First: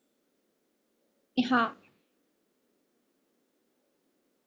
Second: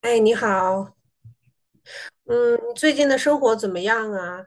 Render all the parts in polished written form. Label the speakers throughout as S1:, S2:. S1: 哎，你好，
S2: 你好，
S1: 嗯，你最近的生活怎么样啊？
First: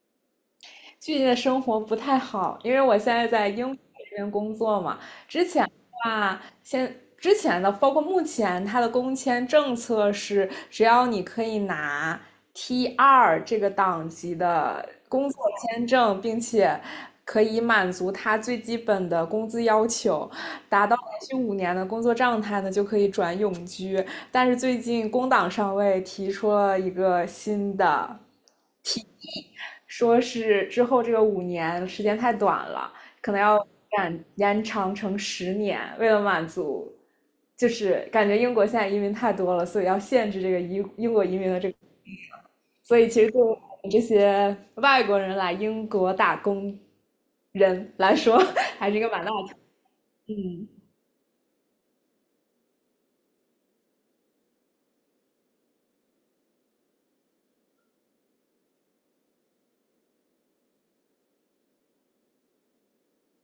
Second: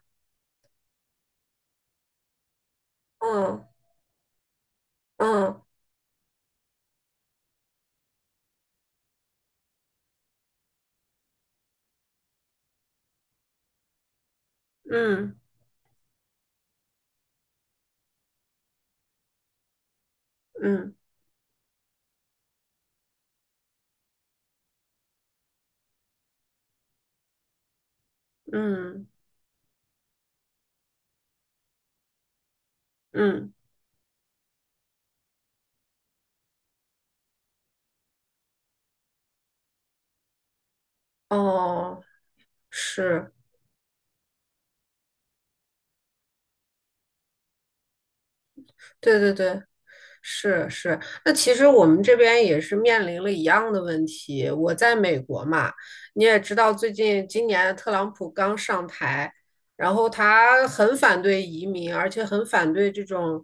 S2: 最近的生活不太好，因为我现在在英
S1: 嗯
S2: 国这边工作嘛。
S1: 嗯
S2: 哇，之前的，包括目前，它的工签政策是，只要你可以拿 T 二这个档级的工
S1: 嗯
S2: 作签证，并且可以满足它最基本的工资要求，达
S1: 嗯
S2: 到连续五年的工作状态呢，就可以转永居。但是最近工党上位提出了一个新的。
S1: 嗯
S2: 说是之后这个五年时间太短了，可能
S1: 嗯，
S2: 要延长成10年，为了满足，就是感觉英国现在移民太多了，所以要限制这个英国移民的这个，
S1: 哦，
S2: 所以其实
S1: 是，
S2: 对我们这些外国人来英国打工人来说，还是一个
S1: 对
S2: 蛮大
S1: 对对，
S2: 的。
S1: 是是。那其实我们这边也是面临了一样的问题。我在美国嘛，你也知道，最近今年特朗普刚上台，然后他很反对移民，而且很反对这种，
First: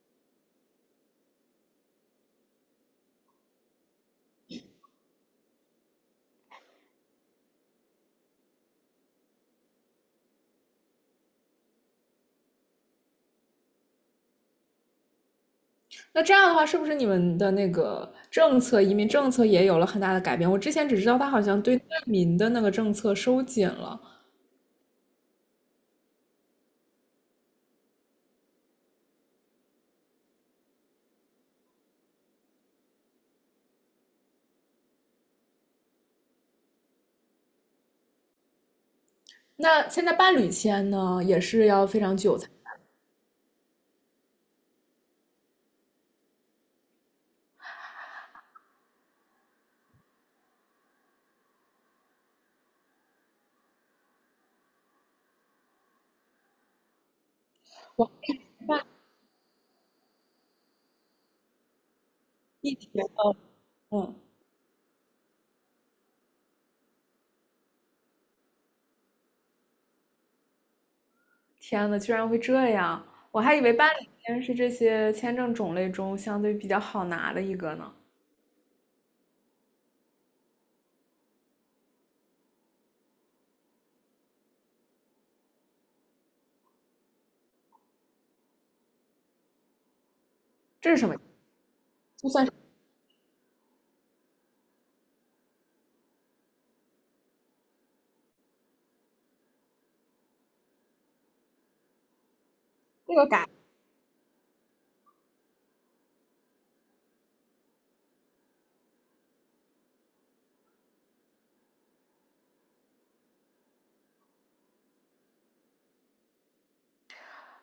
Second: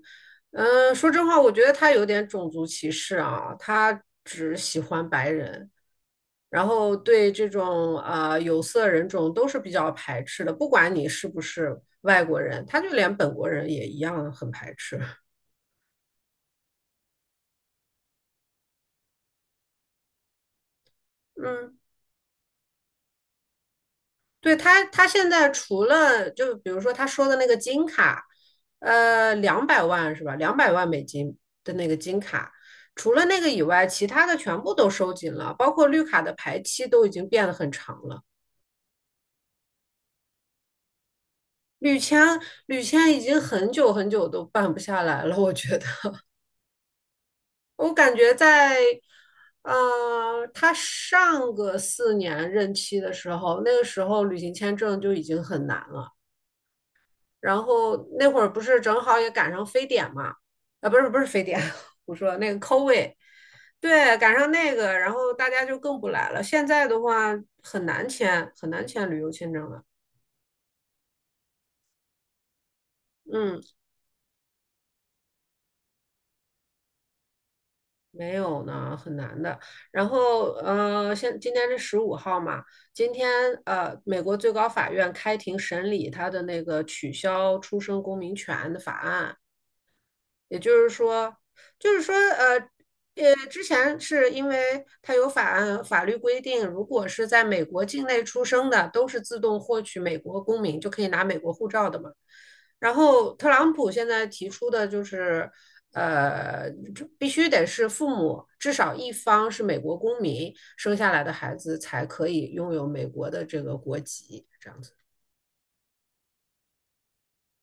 S1: 说真话，我觉得他有点种族歧视啊，他只喜欢白人。然后对这种啊、有色人种都是比较排斥的，不管你是不是外国人，他就连本国人也一样很排斥。
S2: 那这样的话，是不是你们的那个政策，移民政策也有了很大的改变？我之前只知道他好像对
S1: 嗯，
S2: 难民的那个政策收紧了，
S1: 对他现在除了就比如说他说的那个金卡，两百万是吧？200万美金的那个金卡，除了那个以外，其他的全部都收紧了，包括绿卡的排期都已经变得很长了。
S2: 那现在伴侣签呢，也是要
S1: 绿
S2: 非常
S1: 签，
S2: 久才
S1: 绿签已经很久很久都办不下来了，我觉得。我感觉在，他上个四年任期的时候，那个时候旅行签证就已经很难了。然后那会儿不是正好也赶上非典嘛？啊，不是不是非典，我说那个
S2: 一天。
S1: COVID，
S2: 哦。嗯，
S1: 对，赶上那个，然后大家就更不来了。现在的话很难签旅游签证了。
S2: 天呐，居然会这样！我还
S1: 嗯。
S2: 以为伴侣签是这些签证种类中相对比较好拿的一个呢。
S1: 没有呢，很难的。然后，今天是15号嘛，今天美国最高法院开庭审理他的那个取消出生公民权的法案，也就是
S2: 这是什么？
S1: 说，就是说，
S2: 就算是
S1: 呃，之前是因为它有法案法律规定，如果是在美国境内出生的，都是自动获取美国公民，就可以拿美国护照的嘛。然
S2: 这个
S1: 后
S2: 改。
S1: 特朗普现在提出的就是，这必须得是父母至少一方是美国公民生下来的孩子才可以拥有美国的这个国籍，这样子。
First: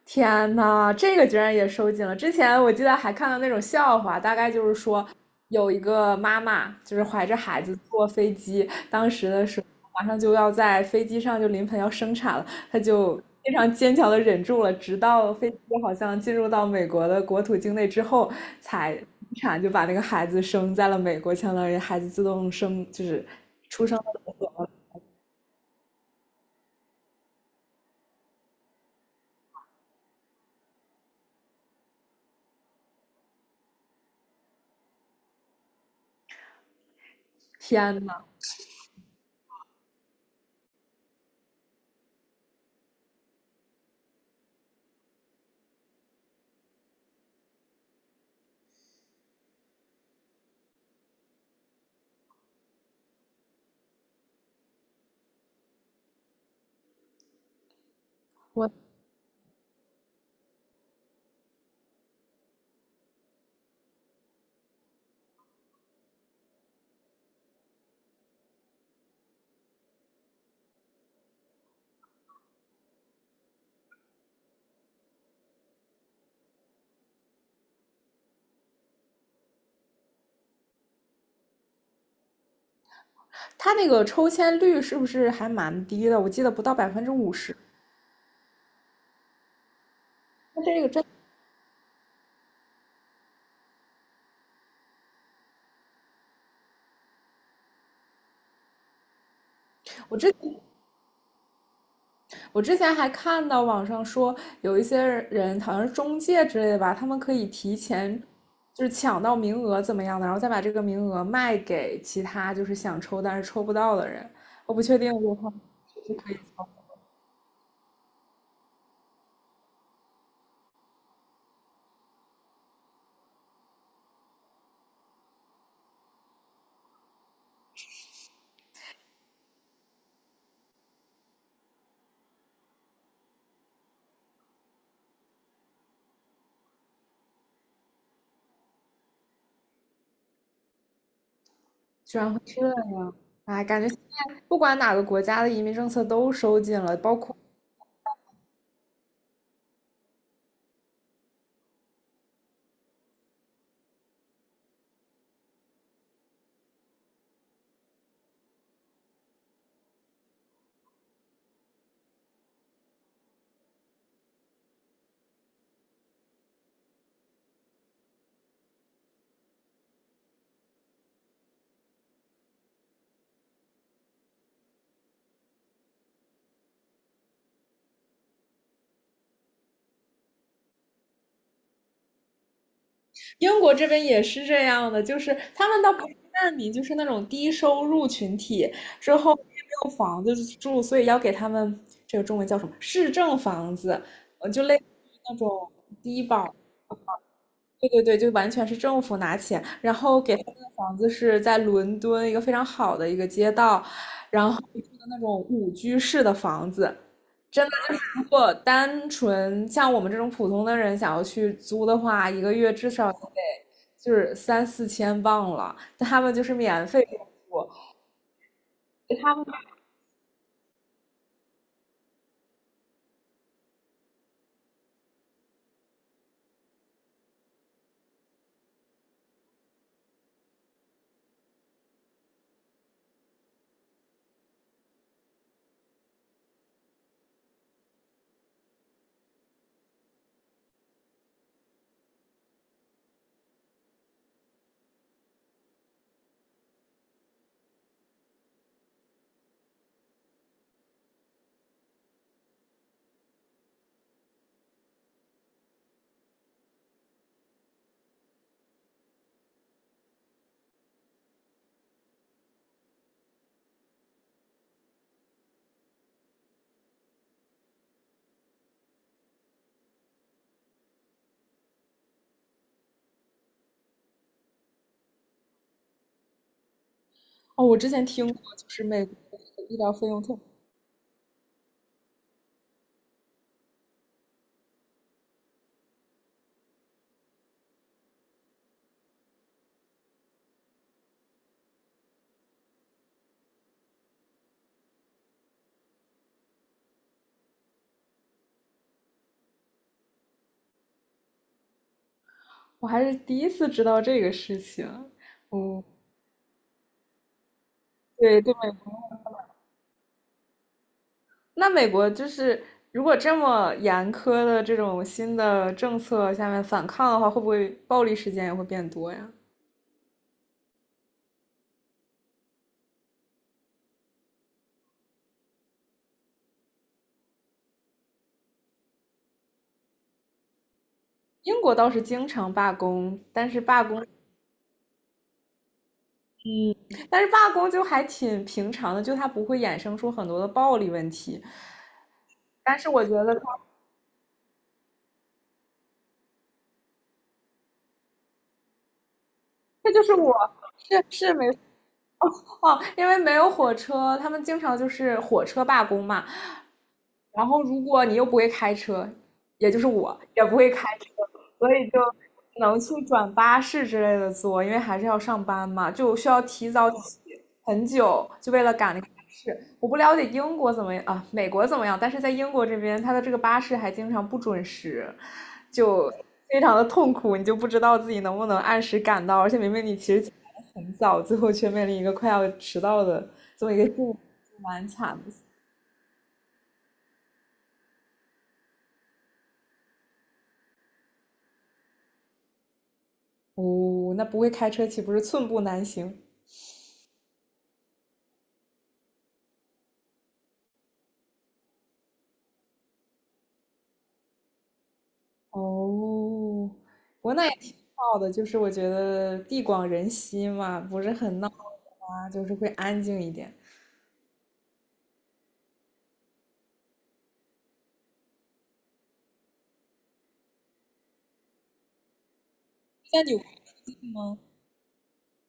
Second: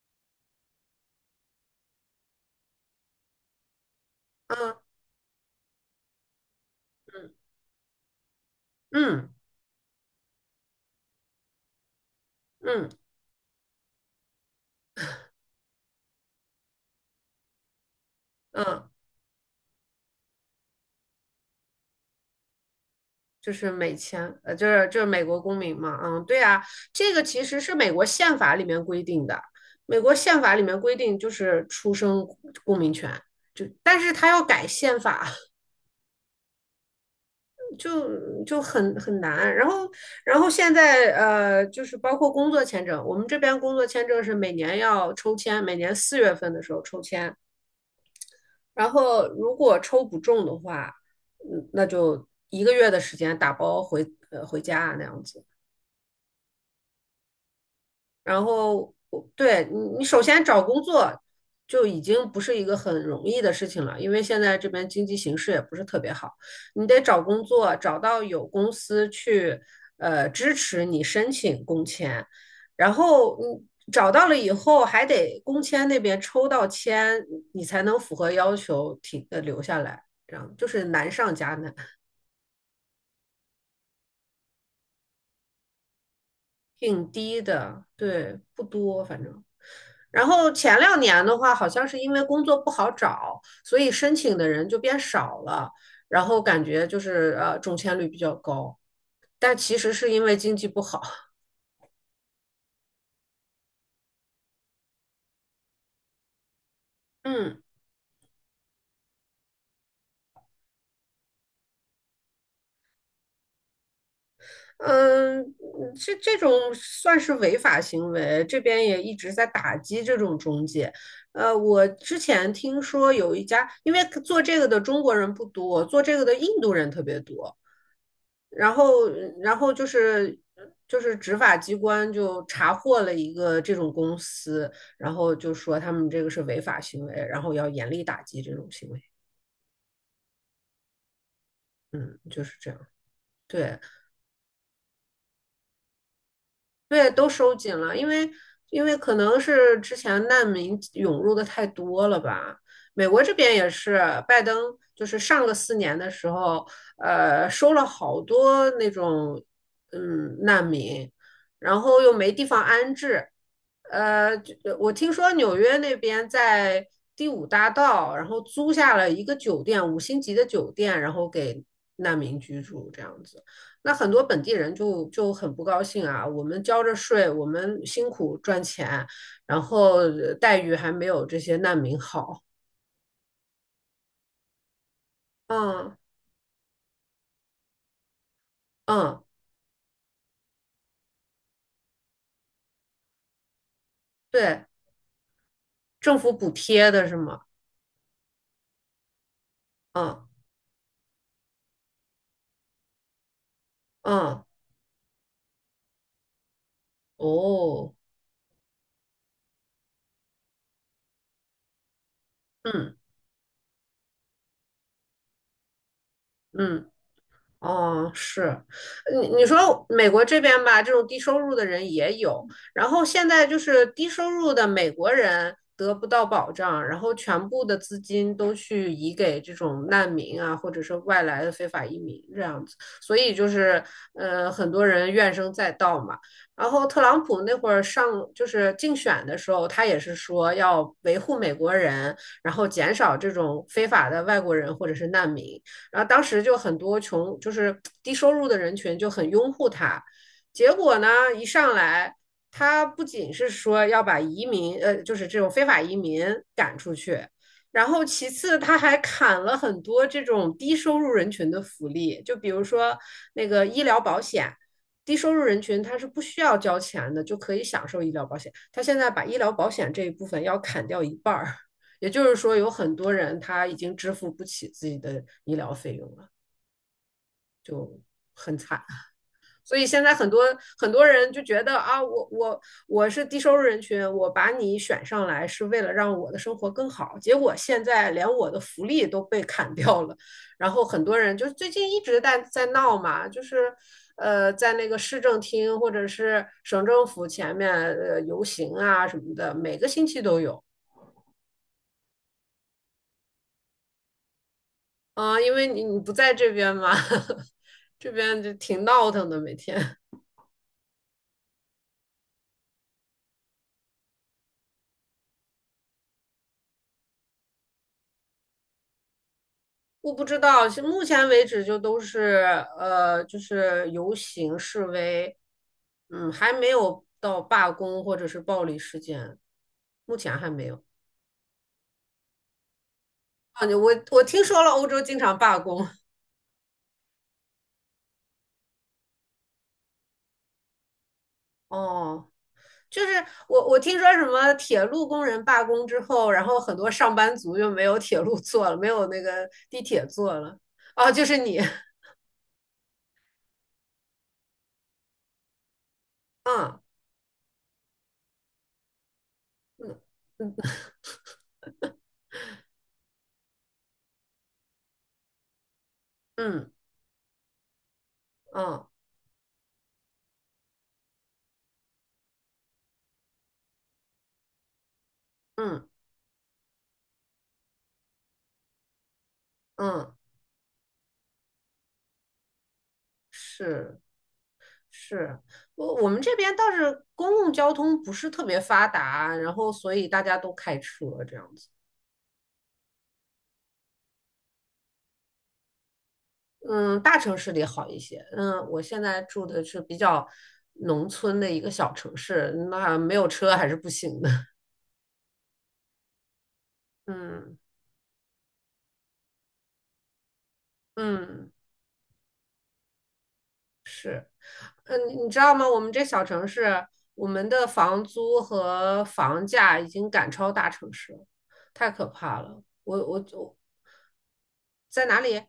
S2: 天呐，这个居然也收紧了！之前我记得还看到那种笑话，大概就是
S1: 嗯
S2: 说有一个妈妈就是怀着
S1: 嗯
S2: 孩子坐飞机，当时
S1: 嗯
S2: 的时候马上就要在飞机上就临盆要生产了，她
S1: 嗯
S2: 就非常坚强的忍住了，直到飞机好像进入到美国的国土境内之后
S1: 嗯。
S2: 才生产，就把那个孩子生在了美国，相当于孩子自动生，就是。
S1: 就是美签，就是美国公民嘛，嗯，对啊，这个其实是美国宪法里面规定的，美国宪法里面规定就是出生公民权，就但是他要改宪法，
S2: 天呐，
S1: 就很难。然后现在就是包括工作签证，我们这边工作签证是每年要抽签，每年4月份的时候抽签，然后如果抽不中的话，嗯，那就一个月的时间打包回家啊那样子。然
S2: 我
S1: 后我对你首先找工作就已经不是一个很容易的事情了，因为现在这边经济形势也不是特别好，你得找工作，找到有公司去支持你申请工签，然后你找到了以后，还得工签那边抽到签，你才能符合要求停留下来，这样就是难上加难，
S2: 他那个抽签率是不是还蛮低的？我记得不到百分
S1: 挺
S2: 之五
S1: 低
S2: 十。
S1: 的，对，不多，反正。然后前两年的话，好像是因为工作不好找，所以申请的人就变少了，然后感觉就是中签率比较高，但其实是因为经济不好。
S2: 我之前还看到网上说，有一些人好像是中介之类的吧，他们可以
S1: 嗯
S2: 提前就是抢到名额怎么样的，然后再把这个名额卖给其他就是想抽但是抽不到的人。我不确定我
S1: 嗯，
S2: 块
S1: 这
S2: 就可
S1: 这
S2: 以。
S1: 种算是违法行为，这边也一直在打击这种中介。我之前听说有一家，因为做这个的中国人不多，做这个的印度人特别多。然后，然后就是执法机关就查获了一个这种公司，然后就说他们这个是违法行为，然后要严厉打击这种行为。
S2: 居
S1: 嗯，
S2: 然会
S1: 就是
S2: 这
S1: 这
S2: 样，
S1: 样。
S2: 哎，
S1: 对，
S2: 感觉现在不管哪个国家的移民政策都收紧了，
S1: 对，
S2: 包
S1: 都
S2: 括
S1: 收紧了，因为可能是之前难民涌入的太多了吧。美国这边也是，拜登就是上个四年的时候，收了好多那种嗯难民，然后又没地方安置。就我听说纽约那边在第五大道，然后租下了一个酒店，5星级的酒店，然后给难民居住，这样子。那很多本地人就很不高兴啊，我们交着税，我们辛苦赚钱，然后待遇还没有这些难民好。
S2: 英国这边也是这样的，就是他们倒
S1: 嗯
S2: 不是难民，就是那种低收入群体，之
S1: 嗯，
S2: 后也没有房子住，所以要给他们这个中文叫什么市政房子，就
S1: 对，
S2: 类似于那种
S1: 政
S2: 低
S1: 府补
S2: 保。
S1: 贴的是吗？
S2: 对对对，就完全是政府拿钱，然后
S1: 嗯
S2: 给他们的房子是在伦敦一个非常好的一个街道，
S1: 嗯，
S2: 然后住的那种5居室的房子，真的
S1: 哦，
S2: 就是如果单纯像我们这种普通的人想要去租的话，一个月至
S1: 嗯
S2: 少得就是3,4千镑了，但他们就是免
S1: 嗯。
S2: 费给我
S1: 哦，是，
S2: 住，
S1: 你
S2: 他们。
S1: 你说美国这边吧，这种低收入的人也有，然后现在就是低收入的美国人得不到保障，然后全部的资金都去移给这种难民啊，或者是外来的非法移民这样子，所以就是很多人怨声载道嘛。然后特朗普那会儿上就是竞选的时候，他也是说要维护美国人，然后减少这种非法的外国人或者是难民。然后当时就很多穷，就是低收入的人群就很拥护他。结果呢，一上来，他不仅是说要把移民，就是这种非法移民赶出去，然后其次他还砍了很多这种低收入人群的福利，就比如说那个医疗保险。低收入人群他是不需要交钱的，就可以享受医疗保险。他现在把医疗保险这一部分要砍掉一半儿，也就是说，有很多人他已经支付不起自己的医疗费用了，
S2: 哦，我之前听过，
S1: 很
S2: 就
S1: 惨。
S2: 是美国的医
S1: 所以
S2: 疗
S1: 现
S2: 费
S1: 在
S2: 用特。
S1: 很多人就觉得啊，我是低收入人群，我把你选上来是为了让我的生活更好，结果现在连我的福利都被砍掉了。然后很多人就最近一直在闹嘛，就是在那个市政厅或者是省政府前面游行啊什么的，每个星期都有。
S2: 我还是第一次知道这个事情，
S1: 啊，因为你
S2: 嗯，
S1: 你不在这边嘛，这
S2: 对
S1: 边就
S2: 对，
S1: 挺闹腾的，每天。
S2: 那美国就是如果这么严苛的这种新的政策下面反抗的话，会不会暴力事件也会变多呀？
S1: 我不知道，是目前为止就都是就是游行示威，嗯，还没有到罢工或者是暴力事件，目前还没有。
S2: 英国倒是经常罢工，但是
S1: 啊，
S2: 罢
S1: 我
S2: 工，
S1: 我听说了，欧洲经常罢工。
S2: 嗯，但是罢工就还挺平常的，就它不会衍生出很多的暴力问题。
S1: 哦，
S2: 但是我
S1: 就
S2: 觉
S1: 是
S2: 得它，
S1: 我听说什么铁路工人罢工之后，然后很多上班族就没有铁路坐了，没有那个地
S2: 这就
S1: 铁
S2: 是
S1: 坐
S2: 我
S1: 了。
S2: 是
S1: 哦，就
S2: 是
S1: 是
S2: 美
S1: 你，
S2: 哦，因为没有火车，他们经常就是火车罢工嘛。
S1: 嗯
S2: 然后如果你又不会开车，也就是
S1: 嗯。
S2: 我也不会开车，所以就只能去转巴士之类的坐，因为还是要上班嘛，就需要
S1: 嗯
S2: 提早起很久，就为了
S1: 嗯
S2: 赶那个巴士。我不了解英国怎么样啊，美国怎么样，但是在英国这边，它的这个巴士还经常不准时，
S1: 嗯
S2: 就非常的痛苦，你就不知道自己能不能按时赶到，而且明明你
S1: 嗯，
S2: 其实很早，最后却面临一个快要迟到的这么一个境
S1: 是
S2: 地，蛮惨的。
S1: 是，我们这边倒是公共交通不是特别发达，然后所以大家都开车这样子。
S2: 哦，那不会开车岂不是寸步难行？
S1: 嗯，大城市里好一些。嗯，我现在住的是比较农村的一个小城市，那没有车还是不行的。
S2: 哦，不过那也
S1: 嗯
S2: 挺好的，就是我觉得地广人稀嘛，不是很闹
S1: 嗯
S2: 啊，就是会安静一点。
S1: 嗯，你知道吗？我们这小城市，我们的房租和房价已经赶超大城市了，太可怕了。我
S2: 在
S1: 我
S2: 纽约
S1: 我
S2: 吗？
S1: 在哪里？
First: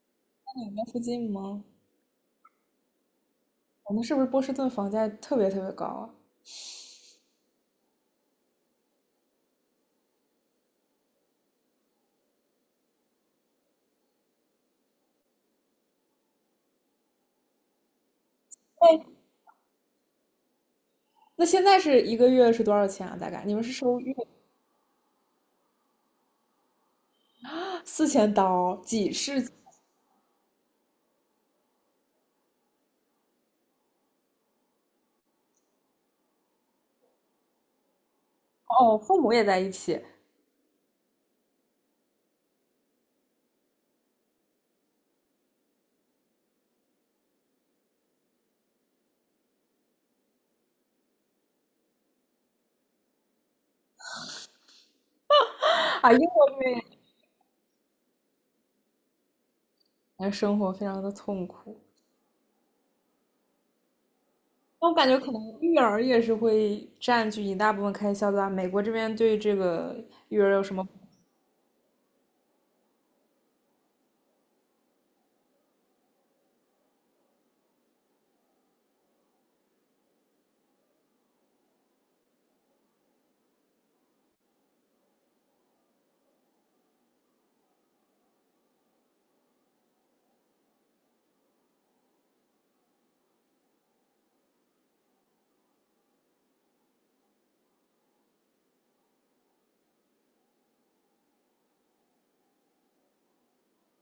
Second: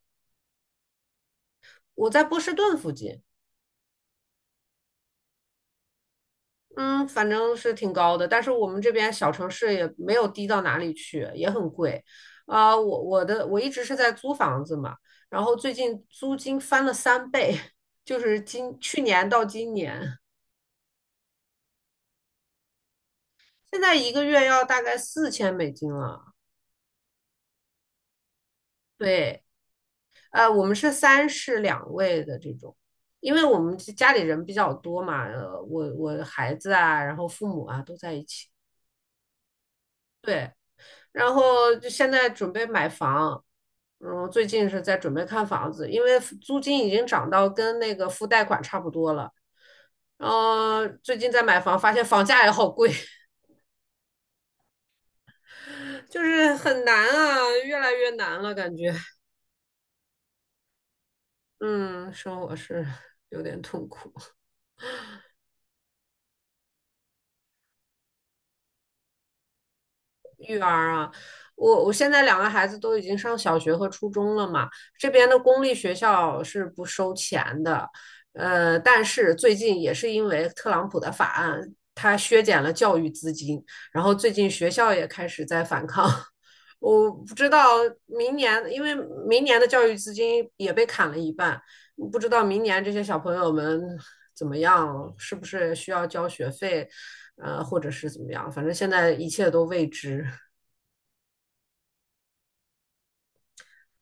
S2: 在纽约附近吗？
S1: 我在波士顿附近，
S2: 我们是不是波士顿房价特别特别高啊？
S1: 嗯，反正是挺高的，但是我们这边小城市也没有低到哪里去，也很贵。啊、我一直是在租房子嘛，然后最近租金翻了3倍，就是
S2: 哎，
S1: 去年到今年，
S2: 那现在是一个月是多少钱啊？大概你们是
S1: 现在
S2: 收
S1: 一
S2: 月。
S1: 个月要大概4000美金了。
S2: 4千刀，几
S1: 对，
S2: 是？
S1: 我们是三室两卫的这种。因为我们家里人比较多嘛，我孩子啊，然后父母啊都在一起。
S2: 哦，父母也在一起
S1: 对，然后就现在准备买房，嗯，最近是在准备看房子，因为租金已经涨到跟那个付贷款差不多了。然后最近在买房，发现房价也好贵，
S2: 啊，英
S1: 就
S2: 国
S1: 是很
S2: 妹
S1: 难啊，越来越难了，感觉，
S2: 那生活非常的痛苦。
S1: 嗯，生活是有点痛苦。
S2: 那我感觉可能育儿也是会占据一大部分开销的吧，美国这边对这个育儿
S1: 育
S2: 有什么？
S1: 儿啊，我现在两个孩子都已经上小学和初中了嘛，这边的公立学校是不收钱的，但是最近也是因为特朗普的法案，他削减了教育资金，然后最近学校也开始在反抗。我不知道明年，因为明年的教育资金也被砍了一半，不知道明年这些小朋友们怎么样，是不是需要交学费，或者是怎么样，反正现在一切都未知。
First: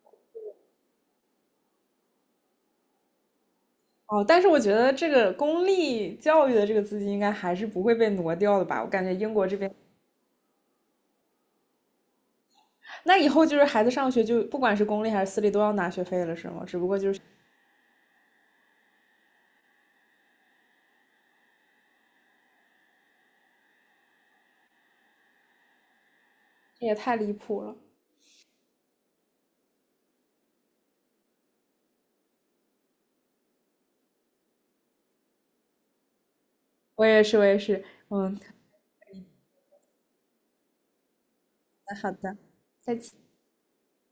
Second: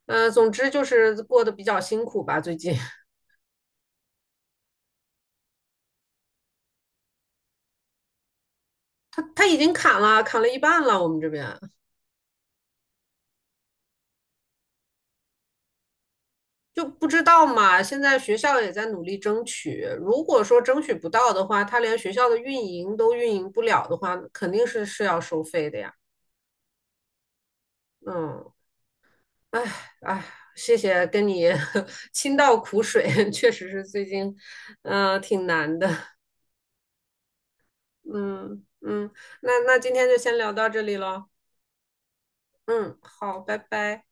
S1: 总之就是过得比较辛苦吧，最近。
S2: 哦，但是我觉得这个公立教育的这个资金应该还是不会被挪掉的吧？我感觉
S1: 他
S2: 英
S1: 他
S2: 国
S1: 已
S2: 这边，
S1: 经砍了，一半了，我们这边
S2: 那以后就是孩子上学就不管是公立还是私立都要拿学费了，是吗？只
S1: 就
S2: 不过
S1: 不
S2: 就是
S1: 知道嘛。现在学校也在努力争取，如果说争取不到的话，他连学校的运营都运营不了的话，肯定是要收费的呀。
S2: 这也太离谱了。
S1: 嗯，哎哎，谢谢跟你 倾倒苦水，确实是最近，嗯，挺难的。
S2: 我也是，我也是，嗯，
S1: 嗯嗯，那今天就先聊到这里喽。
S2: 好的，再
S1: 嗯，
S2: 见。
S1: 好，拜拜。